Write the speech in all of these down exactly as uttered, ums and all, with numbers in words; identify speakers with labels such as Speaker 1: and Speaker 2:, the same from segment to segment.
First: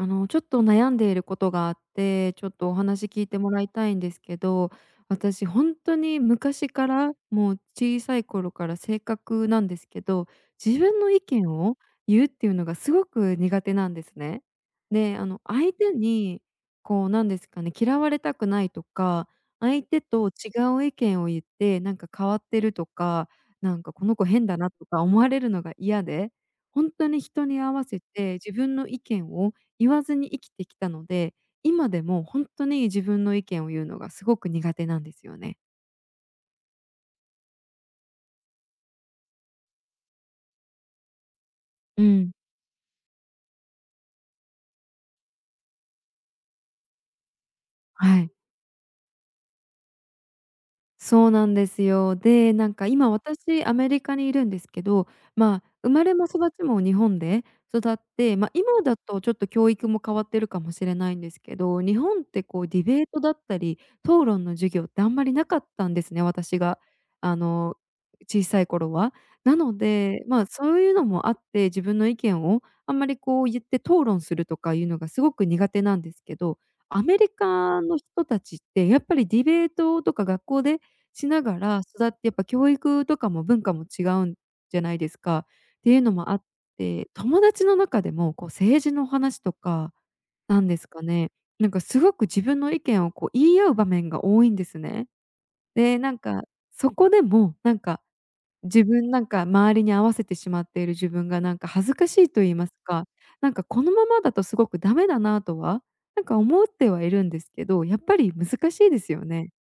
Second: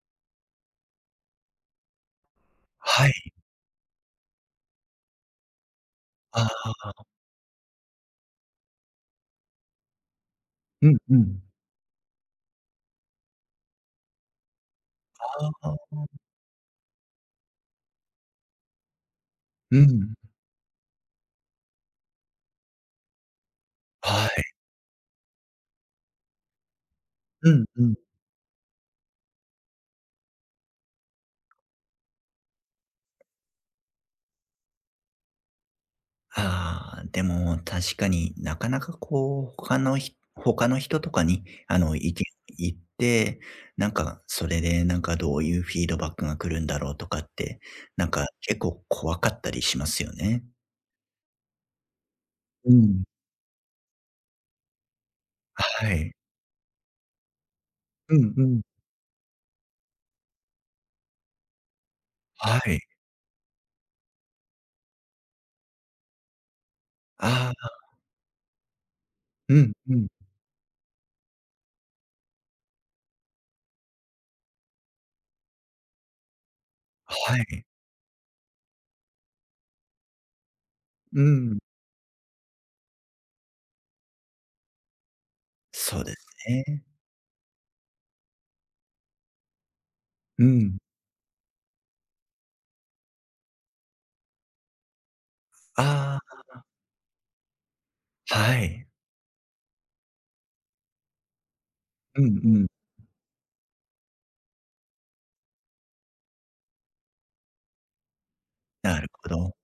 Speaker 1: あの、ちょっと悩んでいることがあって、ちょっとお話
Speaker 2: は
Speaker 1: 聞い
Speaker 2: い。
Speaker 1: てもらいたいんですけど、私ほんとに
Speaker 2: あ
Speaker 1: 昔
Speaker 2: あ
Speaker 1: か
Speaker 2: ああ。
Speaker 1: らもう小さい頃から性格なんですけど、自
Speaker 2: うん
Speaker 1: 分の
Speaker 2: う
Speaker 1: 意
Speaker 2: ん。
Speaker 1: 見を言うっていうのがすごく苦手なんですね。で、あの、
Speaker 2: ああ
Speaker 1: 相
Speaker 2: あ
Speaker 1: 手
Speaker 2: あ。
Speaker 1: にこうなんですかね、嫌われたくないとか、
Speaker 2: う
Speaker 1: 相手
Speaker 2: ん。
Speaker 1: と違う意見を言ってなんか「変わってる」とか、なんか「この子
Speaker 2: は
Speaker 1: 変
Speaker 2: い。
Speaker 1: だな」とか思われるのが嫌で、ほんとに人
Speaker 2: う
Speaker 1: に
Speaker 2: ん
Speaker 1: 合
Speaker 2: う
Speaker 1: わ
Speaker 2: ん。
Speaker 1: せて自分の意見を言わずに生きてきたので、今でもほんとに自分の意見を言うのがすごく苦手なんですよね。
Speaker 2: ああ、でも確かに、なかなかこう、他のひ他の人とかにあの
Speaker 1: う
Speaker 2: いけ
Speaker 1: ん。
Speaker 2: 言って、なんか、それでなんかどういうフィードバックが来るんだろうとかって、なん
Speaker 1: は
Speaker 2: か
Speaker 1: い。
Speaker 2: 結構怖かったりしますよね。
Speaker 1: そうなんですよ。で、な
Speaker 2: う
Speaker 1: んか
Speaker 2: ん。
Speaker 1: 今私アメリカにいるんですけど、ま、生
Speaker 2: は
Speaker 1: ま
Speaker 2: い。
Speaker 1: れも育ちも日本で育っ
Speaker 2: うん
Speaker 1: て、
Speaker 2: う
Speaker 1: ま、
Speaker 2: ん。
Speaker 1: 今だとちょっと教育も変わってるかもしれないんですけど、日本って
Speaker 2: は
Speaker 1: こう
Speaker 2: い。
Speaker 1: ディベートだったり、討論の授業ってあんまり無かったんですね、私が、あ
Speaker 2: あ
Speaker 1: の、
Speaker 2: あ。
Speaker 1: 小さい頃は、
Speaker 2: う
Speaker 1: な
Speaker 2: ん
Speaker 1: の
Speaker 2: うん。
Speaker 1: で、ま、そういうのもあって自分の意見を、あんまりこう言って討論するとかいうのがすごく苦手なんですけど、アメリ
Speaker 2: はい。
Speaker 1: カの人達ってやっぱりディベートとか学校で
Speaker 2: う
Speaker 1: しな
Speaker 2: ん。
Speaker 1: がら育ってやっぱ教育とかも文化も違うんじゃないですかってい
Speaker 2: そ
Speaker 1: う
Speaker 2: う
Speaker 1: の
Speaker 2: です
Speaker 1: もあっ
Speaker 2: ね。
Speaker 1: て、友達の中でもこう政治の話とか、
Speaker 2: う
Speaker 1: なんで
Speaker 2: ん。
Speaker 1: すかね、なんかすごく自分の意見をこう言い合う場面が多いんですね。で、なん
Speaker 2: あ
Speaker 1: か
Speaker 2: あああ。
Speaker 1: そこでもなんか、
Speaker 2: は
Speaker 1: 自
Speaker 2: い。
Speaker 1: 分なんか周りに合わせてしまっている自分がなんか恥ずかし
Speaker 2: うん
Speaker 1: いと言い
Speaker 2: う
Speaker 1: ま
Speaker 2: ん。
Speaker 1: すか、なんかこのままだとすごく駄目だなとは、なんか思ってはいるんですけど、やっぱり難しいで
Speaker 2: なる
Speaker 1: すよ
Speaker 2: ほ
Speaker 1: ね。
Speaker 2: ど。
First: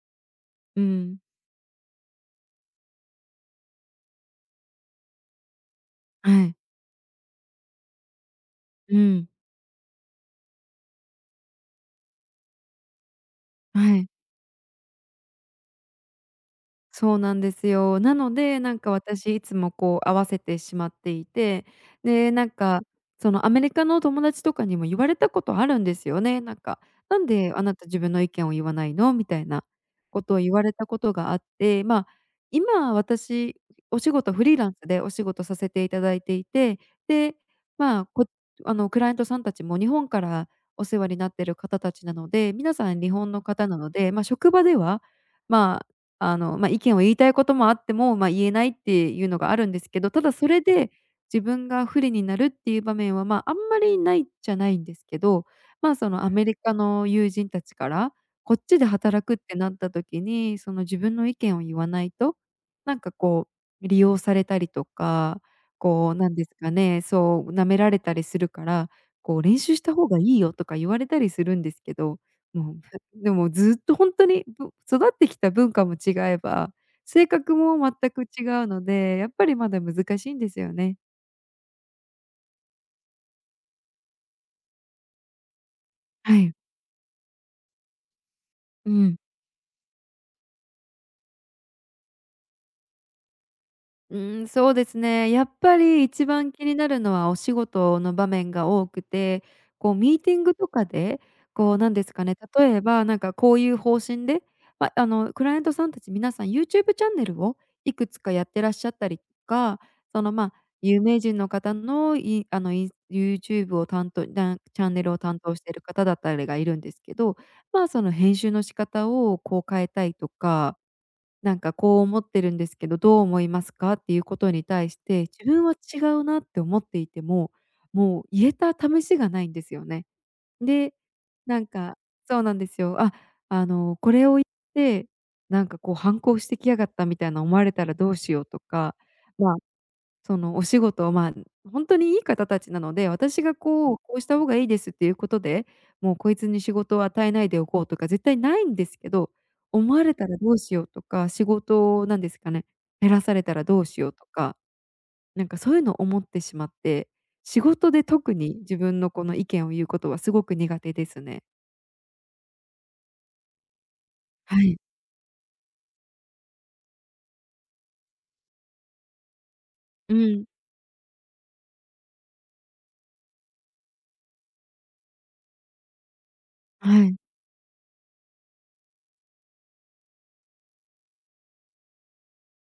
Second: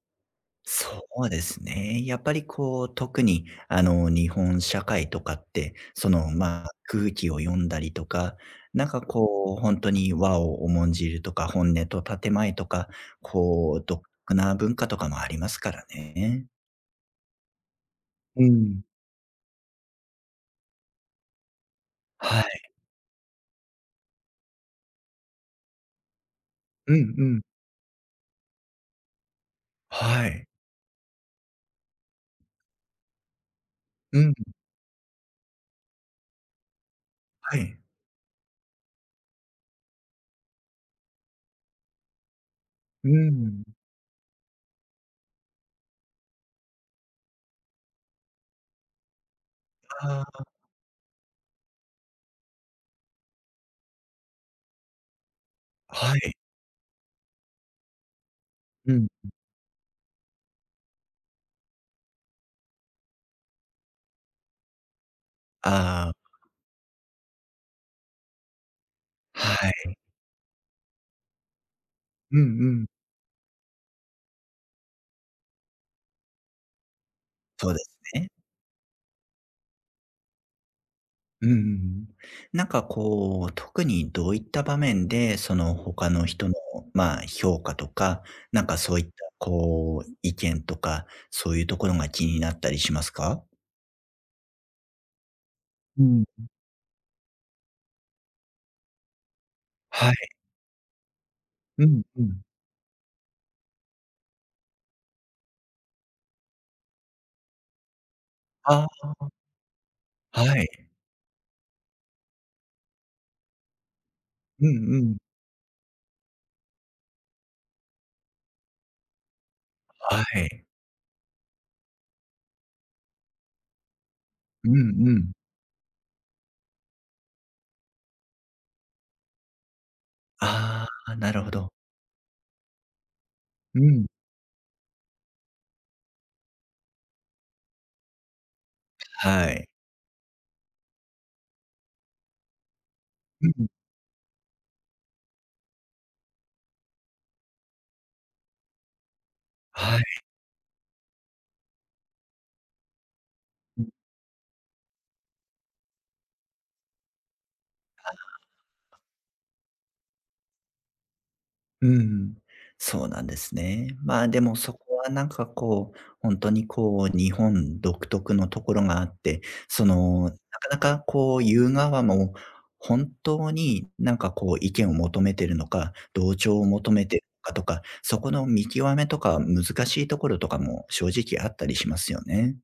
Speaker 1: う
Speaker 2: そ
Speaker 1: ん。
Speaker 2: うですね、やっぱりこう、特に、あの日本社会とかって、その
Speaker 1: はい。
Speaker 2: ま、空気を読んだりとか、なん
Speaker 1: う
Speaker 2: か
Speaker 1: ん。
Speaker 2: こう本当に和を重んじるとか、本音と建前とか、こう
Speaker 1: は
Speaker 2: 独
Speaker 1: い。
Speaker 2: 特な文化とかもありますからね。
Speaker 1: そうなんですよ、なの
Speaker 2: うー
Speaker 1: でなん
Speaker 2: ん。
Speaker 1: か私いつもこう合わせてしまっていて、で
Speaker 2: は
Speaker 1: なん
Speaker 2: い。
Speaker 1: か、そのアメリカの友達とかにも言われたことあるんですよね、なんか
Speaker 2: うん
Speaker 1: 「な
Speaker 2: う
Speaker 1: ん
Speaker 2: ん。
Speaker 1: であなた自分の意見を言わないの？」みたいなこ
Speaker 2: は
Speaker 1: とを
Speaker 2: い。
Speaker 1: 言われたことがあって、まあ、今は私、お仕
Speaker 2: う
Speaker 1: 事
Speaker 2: ん。
Speaker 1: フリーランスでお仕事させていただいていて、で、
Speaker 2: はい。
Speaker 1: まあ、こ、あの、クライアントさんたちも日本からお世話になってる方たちなので、皆さん
Speaker 2: う
Speaker 1: 日本の
Speaker 2: ん。
Speaker 1: 方なので、ま、職場では、まあ、あの、ま、意見を言いたいこともあっても、ま、言えないっていうのがあるんですけど、た
Speaker 2: あ
Speaker 1: だ
Speaker 2: あ。
Speaker 1: それで、自分が不利になるっていう場面は、ま、あんまりないっちゃないんですけど、まあそ
Speaker 2: は
Speaker 1: のア
Speaker 2: い。
Speaker 1: メリカの友人たちから、こっちで
Speaker 2: うん
Speaker 1: 働
Speaker 2: うん。
Speaker 1: くってなった時に、その自分の意見を言わないと、なんか、こう、利用されたりとか、
Speaker 2: あ
Speaker 1: こう
Speaker 2: あ。
Speaker 1: なんですかね、そう舐められたりするから、こう「練
Speaker 2: は
Speaker 1: 習した
Speaker 2: い。
Speaker 1: 方がいいよ」とか言われたりするんですけど、
Speaker 2: うんう
Speaker 1: もう、
Speaker 2: ん。
Speaker 1: ふでもずっとほんとに、うんと、育ってきた文化も違えば、性格
Speaker 2: そうで
Speaker 1: も
Speaker 2: す
Speaker 1: 全く
Speaker 2: ね。
Speaker 1: 違うので、やっぱりまだ難しいんですよね。
Speaker 2: うんうんうん。なんかこう、特にどういった場面で、その他の
Speaker 1: は
Speaker 2: 人の
Speaker 1: い。
Speaker 2: まあ評価とか、何か
Speaker 1: う
Speaker 2: そういった、
Speaker 1: ん。
Speaker 2: こう意見とか、そういうところが気になったりしますか？
Speaker 1: うーん、そうですね、やっぱ
Speaker 2: う
Speaker 1: り
Speaker 2: ん。
Speaker 1: 一
Speaker 2: ん。
Speaker 1: 番気になるのはお仕事の場面が多くて、こう
Speaker 2: は
Speaker 1: ミー
Speaker 2: い。
Speaker 1: ティングとかで、こう
Speaker 2: う
Speaker 1: なん
Speaker 2: ん
Speaker 1: です
Speaker 2: う
Speaker 1: かね、
Speaker 2: ん。
Speaker 1: 例えばなんかこういう方針で、ま、あの、クライアントさんたち皆さん YouTube チャンネルを、いくつかやってらっし
Speaker 2: あ
Speaker 1: ゃったりと
Speaker 2: あ。
Speaker 1: か、その、
Speaker 2: は
Speaker 1: ま、
Speaker 2: い。
Speaker 1: 有名人の方のいあの、いん YouTube を担当だ
Speaker 2: う
Speaker 1: チャ
Speaker 2: ん
Speaker 1: ン
Speaker 2: う
Speaker 1: ネル
Speaker 2: ん。
Speaker 1: を担当している方だったりがいるんですけど、ま、その編集の仕方をこう変えたい
Speaker 2: は
Speaker 1: と
Speaker 2: い。
Speaker 1: か、なんかこう思ってるんですけど、どう思いますか？っていうことに
Speaker 2: う
Speaker 1: 対し
Speaker 2: んう
Speaker 1: て
Speaker 2: ん。
Speaker 1: 自分は違うなって思っていても、もう言えた試しがないんですよね。
Speaker 2: あ
Speaker 1: で、
Speaker 2: あ、なるほ
Speaker 1: なん
Speaker 2: ど。
Speaker 1: か、そうなんですよ、あっ、あ
Speaker 2: う
Speaker 1: の、
Speaker 2: ん。
Speaker 1: これを言って、なんかこう反抗してきやがったみたいな思われたらどうしようとか、
Speaker 2: は
Speaker 1: まあ、
Speaker 2: い。
Speaker 1: その、お仕事をま、本当にいい方たちなので、私
Speaker 2: う
Speaker 1: が
Speaker 2: ん。
Speaker 1: こう、こうした方がいいですっていうことで、もうこいつに仕事を与えないでおこうとか絶対ないんですけど、思
Speaker 2: は
Speaker 1: わ
Speaker 2: い。
Speaker 1: れたらどうしようとか、仕事なんですかね、減らされたらど
Speaker 2: う
Speaker 1: う
Speaker 2: ん。
Speaker 1: しようとか。なんかそういうの思ってしまって、仕事で
Speaker 2: あ
Speaker 1: 特
Speaker 2: あ。
Speaker 1: に自分のこの意見を言うことはすごく苦手ですね。
Speaker 2: うーん。そうなんですね。まあ、でも
Speaker 1: は
Speaker 2: そ
Speaker 1: い。
Speaker 2: こは何かこう、ほんとに、こう、日本独特のところがあって、そ
Speaker 1: う
Speaker 2: の、な
Speaker 1: ん。
Speaker 2: かなかこう、言う側も、本当に、何かこう、意見を求めてるのか、同調を求
Speaker 1: は
Speaker 2: めて
Speaker 1: い。
Speaker 2: るのかとか、そこの見極めとか、難しいところとかも、正直あったりしますよね。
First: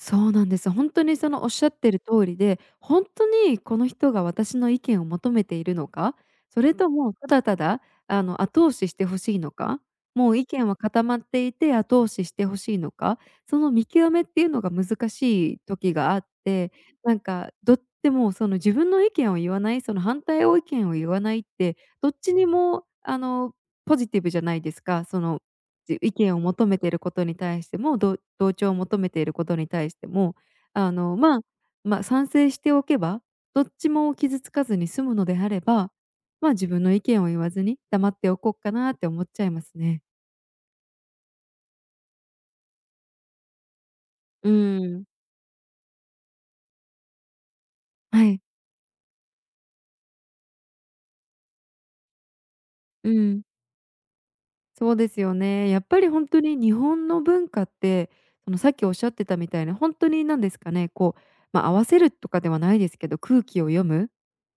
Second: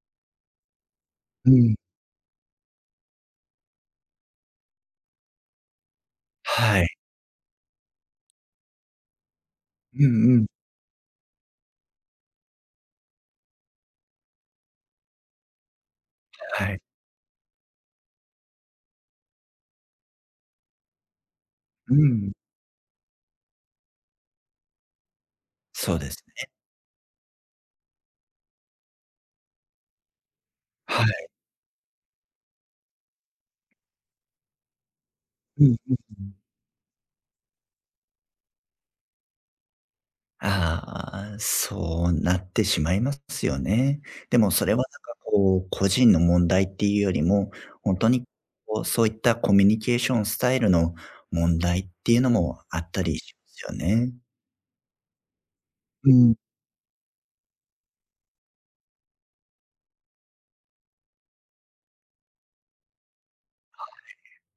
Speaker 1: そうなんです、ほんとにその、
Speaker 2: う
Speaker 1: 仰っ
Speaker 2: ん。
Speaker 1: てる通りで、ほんとにこの人が私の意見を求めているのか、それ
Speaker 2: はい。
Speaker 1: とも、ただただ、あの、後押しして欲しいのか、
Speaker 2: う
Speaker 1: も
Speaker 2: んう
Speaker 1: う意
Speaker 2: ん。
Speaker 1: 見は固まっていて、後押しして欲しいのか、その見極めっていうのが難しい時があっ
Speaker 2: は
Speaker 1: て、
Speaker 2: い。
Speaker 1: なんか、どっ、でもその、自分の意見を言わないその、反対を意見を言わないって、
Speaker 2: う
Speaker 1: どっ
Speaker 2: ん。
Speaker 1: ちにもあの、ポジティブじゃないですか、その、
Speaker 2: そう
Speaker 1: じ
Speaker 2: で
Speaker 1: 意
Speaker 2: す
Speaker 1: 見を
Speaker 2: ね。
Speaker 1: 求めていることに対しても、ど同調を求めていることに対しても、あ
Speaker 2: は
Speaker 1: の、
Speaker 2: い。
Speaker 1: ま、ま賛成しておけば、どっちも傷つかずに済むのであれ
Speaker 2: うん
Speaker 1: ば、
Speaker 2: うんうん。
Speaker 1: まあ、自分の意見を言わずに、黙っておこうかなって思っちゃいますね。
Speaker 2: ああ、そうなってしまいますよね。で
Speaker 1: う
Speaker 2: もそれ
Speaker 1: ー
Speaker 2: はなん
Speaker 1: ん。
Speaker 2: かこう、個人の問題っていうよりも、ほんとに
Speaker 1: はい。
Speaker 2: こうそういったコミュニケーションスタイルの問題っていうのもあった
Speaker 1: う
Speaker 2: りしま
Speaker 1: ん。
Speaker 2: すよね。
Speaker 1: そうですよね、やっぱり
Speaker 2: う
Speaker 1: ほん
Speaker 2: ん。
Speaker 1: とに日本の文化って、その、さっきおっしゃってたみたいな、ほんとになんですかね、こう、ま、合わせるとかではないですけど、空気を読
Speaker 2: は
Speaker 1: むっ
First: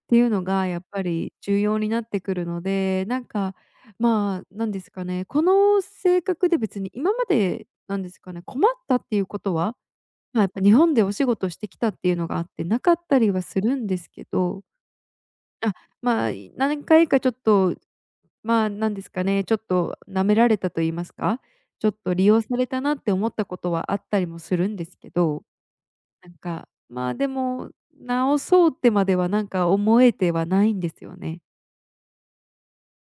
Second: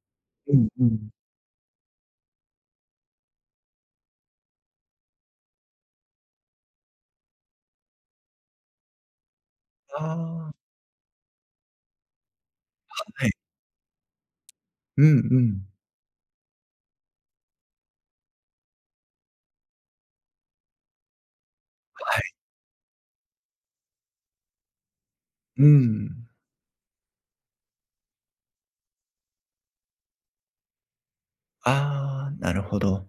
Speaker 1: ていうの
Speaker 2: い、う
Speaker 1: が
Speaker 2: ん
Speaker 1: やっ
Speaker 2: う
Speaker 1: ぱ
Speaker 2: ん。
Speaker 1: り重要になってくるので、なんか、ま、なんですかね、この性格で別に今までなんですかね、困ったっていうことは、
Speaker 2: あ
Speaker 1: ま、やっ
Speaker 2: あ。
Speaker 1: ぱ日本でお仕事してきたっていうのがあって無かった
Speaker 2: は
Speaker 1: り
Speaker 2: い。
Speaker 1: はするんですけど、
Speaker 2: うんう
Speaker 1: あ
Speaker 2: ん。
Speaker 1: っ、ま、何回かちょっと、ま、なんですかね、ちょっと舐められたと言いますか、ちょっと
Speaker 2: は
Speaker 1: 利
Speaker 2: い。
Speaker 1: 用されたなって思ったことはあったりもするんですけど。
Speaker 2: うー
Speaker 1: な
Speaker 2: ん。
Speaker 1: んか、ま、でも直そうってまではなんか思えてはないんですよね。
Speaker 2: ああ、なるほど。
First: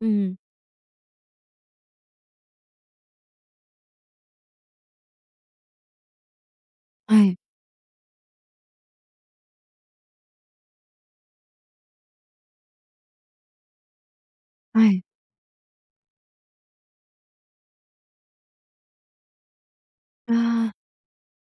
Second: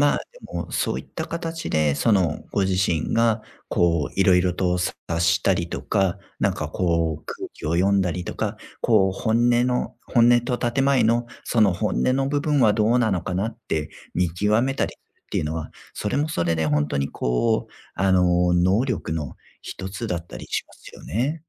Speaker 1: うん。
Speaker 2: でもうそういった形で、そのご自身が、こう色々と察したりとか、なんかこう
Speaker 1: はい。
Speaker 2: 空気を読んだりとか、こう本音の本音と建前の、その本音の部分はどうなのかなって、見極めた
Speaker 1: は
Speaker 2: りっ
Speaker 1: い。
Speaker 2: ていうのは、それもそれでほんとにこう、あの能力のひとつだっ
Speaker 1: あ
Speaker 2: たりし
Speaker 1: あ。
Speaker 2: ますよね。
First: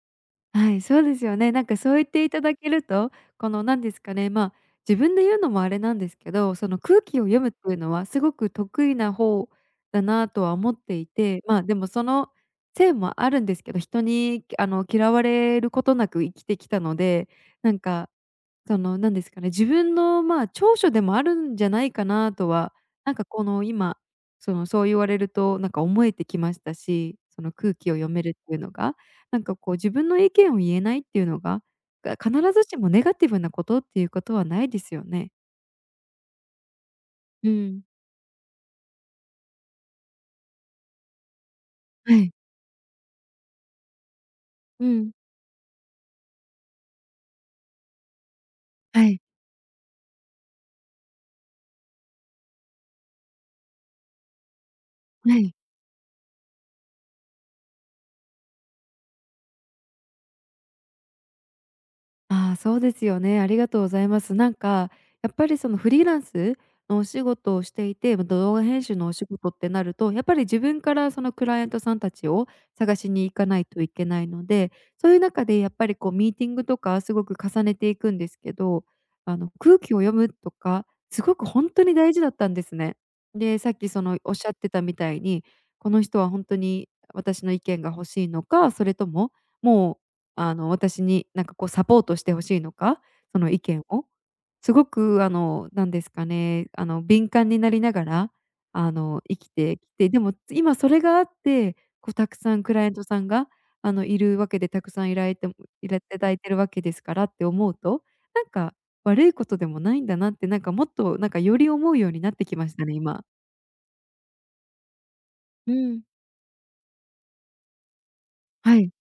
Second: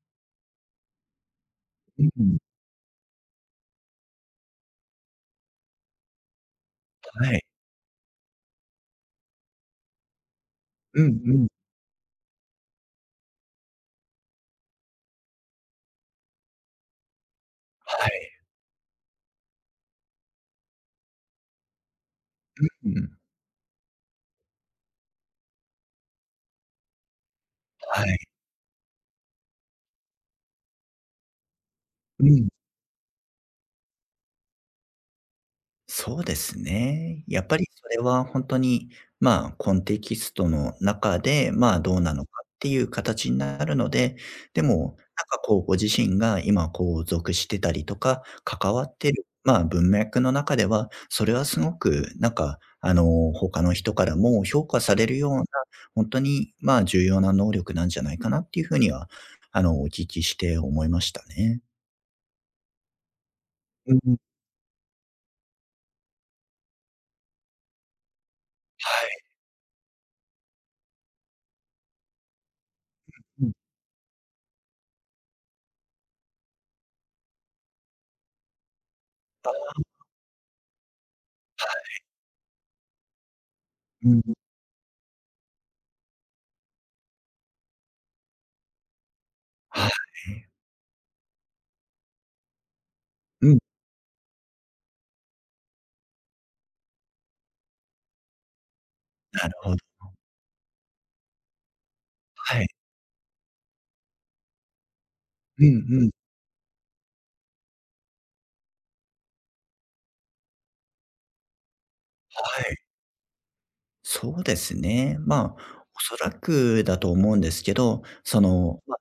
Speaker 1: はい、そうですよね。なんかそう
Speaker 2: う
Speaker 1: 言っ
Speaker 2: う
Speaker 1: て
Speaker 2: ん。
Speaker 1: 頂けると、このなんですかね、まあ、自分で言うのもあれなんですけど、その空気を
Speaker 2: は
Speaker 1: 読
Speaker 2: い。
Speaker 1: むって言うのは、凄く得意な方だなとは思って
Speaker 2: う
Speaker 1: い
Speaker 2: んう
Speaker 1: て、
Speaker 2: ん。
Speaker 1: まあ、でも、そのせいもあるんですけど、人にあの嫌われる事なく生きてきたので、なん
Speaker 2: は
Speaker 1: か。
Speaker 2: い。
Speaker 1: その、なんですかね、自分のまあ、長所でもあるんじゃないかなとは、
Speaker 2: うう
Speaker 1: なん
Speaker 2: ん。
Speaker 1: かこの今、その、そう言われるとなんか思えてきましたし、その、空気を
Speaker 2: は
Speaker 1: 読
Speaker 2: い。
Speaker 1: めるって言うのが、なんかこう、自分の意見を言えないって言うのが、が、
Speaker 2: う
Speaker 1: 必
Speaker 2: ん。
Speaker 1: ずしもネガティブな事って言う事はないですよね。
Speaker 2: そうですね。やっ
Speaker 1: う
Speaker 2: ぱり、
Speaker 1: ん。
Speaker 2: それはほんとに、まあ、コンテキストの中で、まあ、どうな
Speaker 1: は
Speaker 2: の
Speaker 1: い。
Speaker 2: かって言う形になるので、で
Speaker 1: う
Speaker 2: も、
Speaker 1: ん。
Speaker 2: なんかこう、ご自身が今こう、属してたりとか、関わっ
Speaker 1: は
Speaker 2: て
Speaker 1: い。
Speaker 2: る、まあ、文脈の中では、それは凄くなんかあの、他の人からも評価されるよう
Speaker 1: は
Speaker 2: な、
Speaker 1: い。
Speaker 2: ほんとに、まあ、重要な能力なんじゃないかなって言う風には、あの、お聞きして思いましたね。
Speaker 1: ああ、そうですよね、ありがとうご
Speaker 2: うん
Speaker 1: ざい
Speaker 2: うん。
Speaker 1: ます。なんかやっぱりそのフリーランスのお仕事をしていて、動画編集
Speaker 2: は
Speaker 1: のお
Speaker 2: い。
Speaker 1: 仕事ってなると、やっぱり自分からそのクライアントさんたちを、探しに行
Speaker 2: う
Speaker 1: か
Speaker 2: んうん。
Speaker 1: ないといけないので、そういう中でやっぱりこうミーティングとかすごく重ねていくんです。けど、あ
Speaker 2: あ
Speaker 1: の、空
Speaker 2: あ。
Speaker 1: 気を読むとか、すごくほ
Speaker 2: は
Speaker 1: んとに
Speaker 2: い。
Speaker 1: 大事だったんですね。で、さっきそ
Speaker 2: う
Speaker 1: の、おっ
Speaker 2: ん。
Speaker 1: しゃってたみたいに、この人はほんとに私の意見が欲しいのか、それとも、
Speaker 2: は
Speaker 1: もう、
Speaker 2: い。
Speaker 1: あの、私になんかこうサポートして欲しいのか、そ
Speaker 2: う
Speaker 1: の
Speaker 2: ん。
Speaker 1: 意見を、すごくあの、なんですかね、あの、敏感になりながら、あの、生
Speaker 2: な
Speaker 1: き
Speaker 2: るほど。
Speaker 1: てきて、でも今それがあって、こうたくさ
Speaker 2: は
Speaker 1: ん
Speaker 2: い。
Speaker 1: クライアントさんが、あの、いるわけでたくさんいらいて
Speaker 2: うん
Speaker 1: いら
Speaker 2: うん。
Speaker 1: 頂いてるわけですからって思うと、なんか、悪いことでもないんだなって、なんか、もっとなんかより思うようになってき
Speaker 2: は
Speaker 1: まし
Speaker 2: い。
Speaker 1: たね、今。
Speaker 2: そうですね。ま
Speaker 1: う
Speaker 2: あ、
Speaker 1: ん。
Speaker 2: 恐らくだと思うんですけど、そ
Speaker 1: は
Speaker 2: の、
Speaker 1: い。
Speaker 2: ま、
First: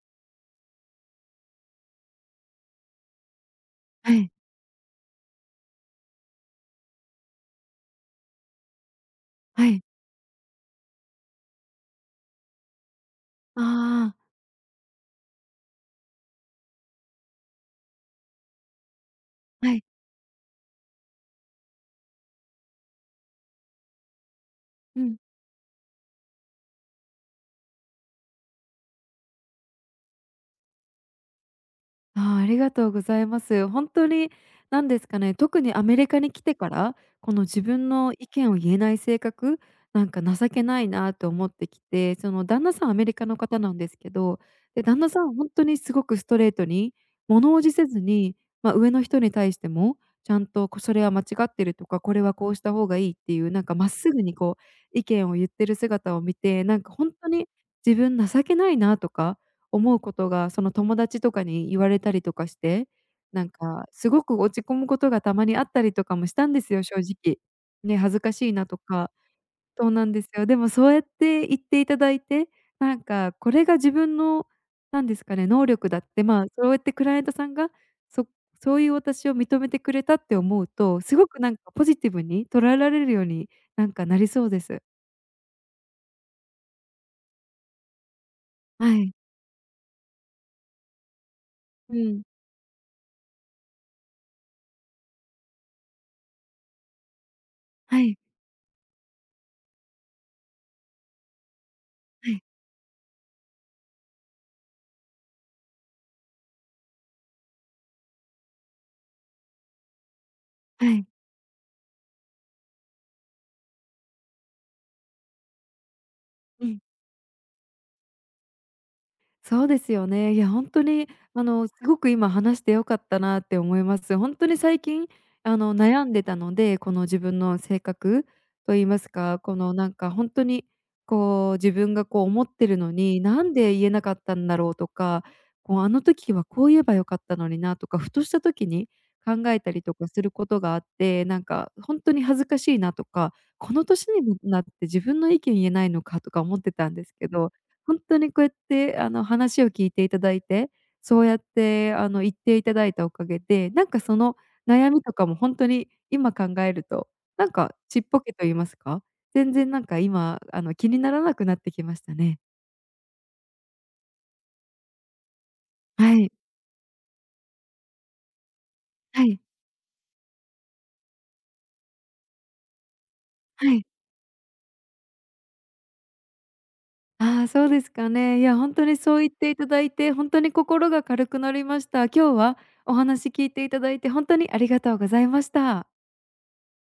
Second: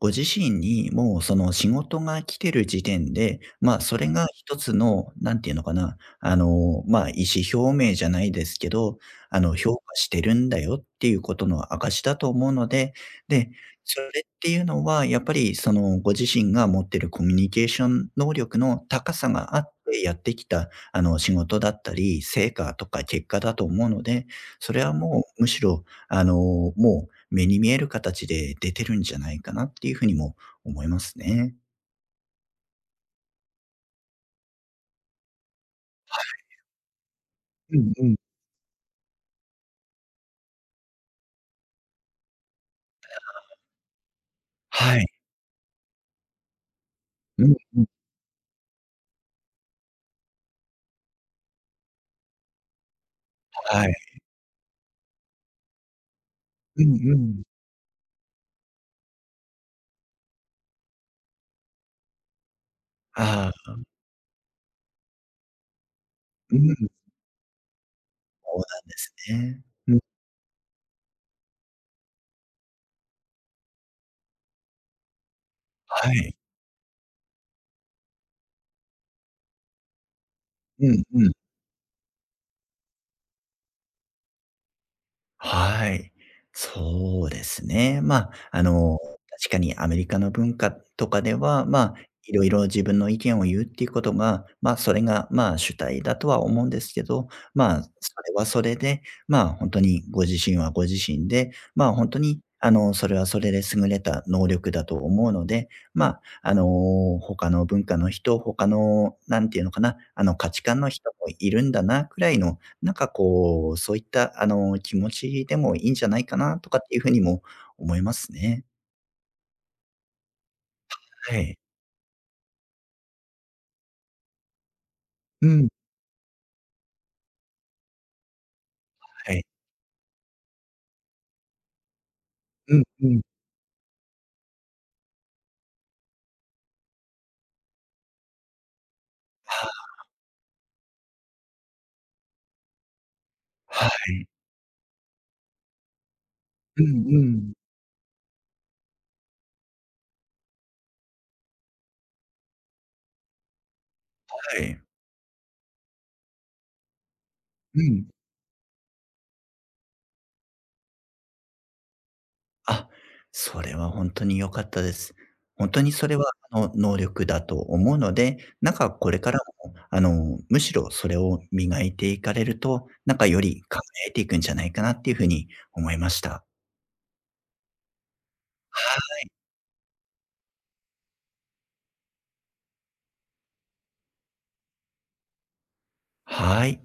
Speaker 2: ご自身に、もうその仕事が来てる時点で、ま、それ
Speaker 1: は
Speaker 2: が
Speaker 1: い。
Speaker 2: ひとつの、何ていうのかな、あの、ま、意思表明じゃないですけど、あの、
Speaker 1: は
Speaker 2: 「評
Speaker 1: い。
Speaker 2: 価してるんだよ」っていうことの証しだと思うので、で、
Speaker 1: あ
Speaker 2: そ
Speaker 1: あ。
Speaker 2: れっていうのは、やっぱり、その、ご自身が持ってるコミュニケーション能力の高さがあって、
Speaker 1: はい。
Speaker 2: やってきた、あの、仕事だったり、成果とか結果だと思うので、それは
Speaker 1: うん。
Speaker 2: もうむしろ、あの、もう目に見える形で出てるんじゃないかなっていう風にも思いますね。
Speaker 1: ああ、ありがとうございます。ほんとに、なんですかね、特にアメリカ
Speaker 2: は
Speaker 1: に来
Speaker 2: い。
Speaker 1: てから、この自
Speaker 2: う
Speaker 1: 分
Speaker 2: んう
Speaker 1: の
Speaker 2: ん。
Speaker 1: 意見を言えない性格、なんか情けないなと思ってきて、その旦那さんアメリカの
Speaker 2: ああ。
Speaker 1: 方なんですけど、で
Speaker 2: は
Speaker 1: 旦
Speaker 2: い。
Speaker 1: 那さんほんとにすごくストレートに、
Speaker 2: う
Speaker 1: 物
Speaker 2: ん
Speaker 1: 怖じ
Speaker 2: うん。
Speaker 1: せずに、まあ、上の人に対してもちゃんと、こ「それは間違ってる」とか、「これはこうした方がいい」っていうなんか
Speaker 2: は
Speaker 1: 真っ
Speaker 2: い。
Speaker 1: 直ぐにこう、意見を言ってる姿を見て、な
Speaker 2: う
Speaker 1: んかほ
Speaker 2: ん
Speaker 1: ん
Speaker 2: う
Speaker 1: と
Speaker 2: ん。
Speaker 1: に自分情けないなとか、思うことがその、友達とかに言われたりとかして、なん
Speaker 2: ああ。
Speaker 1: かすごく落ち込むことが、たまにあったりとかもしたん
Speaker 2: う
Speaker 1: ですよ、
Speaker 2: ん。
Speaker 1: 正直。ね、恥ずかしい
Speaker 2: そう
Speaker 1: なと
Speaker 2: なんで
Speaker 1: か、
Speaker 2: すね。
Speaker 1: そう
Speaker 2: うん。
Speaker 1: なんですよ、でもそうやって言っていただいて、なんかこれが自分の、何ですかね、能力だっ
Speaker 2: は
Speaker 1: て、
Speaker 2: い。
Speaker 1: まあ、そうやってクライアントさんが、そそういう私を認めてくれたって思う
Speaker 2: う
Speaker 1: と、
Speaker 2: ん
Speaker 1: すご
Speaker 2: うん。
Speaker 1: くなんかポジティブに捉えられるように、なんか、なりそうです。
Speaker 2: はい。そうですね。まあ、あ
Speaker 1: は
Speaker 2: の、
Speaker 1: い。
Speaker 2: 確かにアメリカの文化とかでは、まあ、
Speaker 1: うん。
Speaker 2: いろいろ自分の意見を言うっていうことが、まあ、それがまあ、主体だとは思うんですけど、まあ、そ
Speaker 1: はい。
Speaker 2: れはそれでまあ、ほんとにご自身はご自身でまあ、ほんと
Speaker 1: は
Speaker 2: に、
Speaker 1: い。
Speaker 2: あの、それはそれで優れた能力だと思うので、まあ、あの、他の文化の人、他の、何ていうのかな、あの、価値観の
Speaker 1: はい。
Speaker 2: 人もいるんだな位の、何かこう、そういったあの、気持ちでもいいんじゃないかな
Speaker 1: う
Speaker 2: とか
Speaker 1: ん。
Speaker 2: っていう風にも思いますね。
Speaker 1: そうですよね、いやほんとに、
Speaker 2: は
Speaker 1: あ
Speaker 2: い。
Speaker 1: の、すごく今話して良かったなって思います。ほんとに最近、
Speaker 2: う
Speaker 1: あ
Speaker 2: ん。
Speaker 1: の悩んでたので、この自分の性格と言います
Speaker 2: は
Speaker 1: か、
Speaker 2: い。
Speaker 1: このなんかほんとに、こう自分がこう思って
Speaker 2: う
Speaker 1: る
Speaker 2: ん
Speaker 1: の
Speaker 2: う
Speaker 1: に
Speaker 2: ん。
Speaker 1: なんで言えなかったんだろうとか、こうあの時はこう言えばよかったのになとか、ふとした時に、考え
Speaker 2: あ
Speaker 1: たりと
Speaker 2: あ。
Speaker 1: かすることがあって、なんか、ほんとに恥ずかしいなとか、この
Speaker 2: は
Speaker 1: 歳に
Speaker 2: い。
Speaker 1: もなって自分の意見言えないのかとか思って
Speaker 2: うん
Speaker 1: たんです
Speaker 2: う
Speaker 1: けど、
Speaker 2: ん。
Speaker 1: ほんとにこうやってあの話を聞いていただいて、そうやってあの言っていただいたおかげで、なんか、その
Speaker 2: はい。
Speaker 1: 悩みとかもほんとに、今考えると、なんか、
Speaker 2: う
Speaker 1: ちっ
Speaker 2: ん。
Speaker 1: ぽけと言いますか？全然、なんか、今あの気にならなくなってきましたね。
Speaker 2: あ、それはほんとに良かったです。ほんとにそれ
Speaker 1: は
Speaker 2: は、
Speaker 1: い。
Speaker 2: あの、能力だと思うので、何かこれ
Speaker 1: は
Speaker 2: から
Speaker 1: い。
Speaker 2: も、あのむしろそれを磨いていかれると、なんかより
Speaker 1: は
Speaker 2: 輝
Speaker 1: い。
Speaker 2: いていくんじゃないかなっていう風に思いました。
Speaker 1: ああそうですかね、いやほんと
Speaker 2: は
Speaker 1: にそう言
Speaker 2: い。
Speaker 1: っていただいて、ほんとに心が軽くなりました。今日はお話聞いていただいてほんとにありがとうございました。
Speaker 2: はい。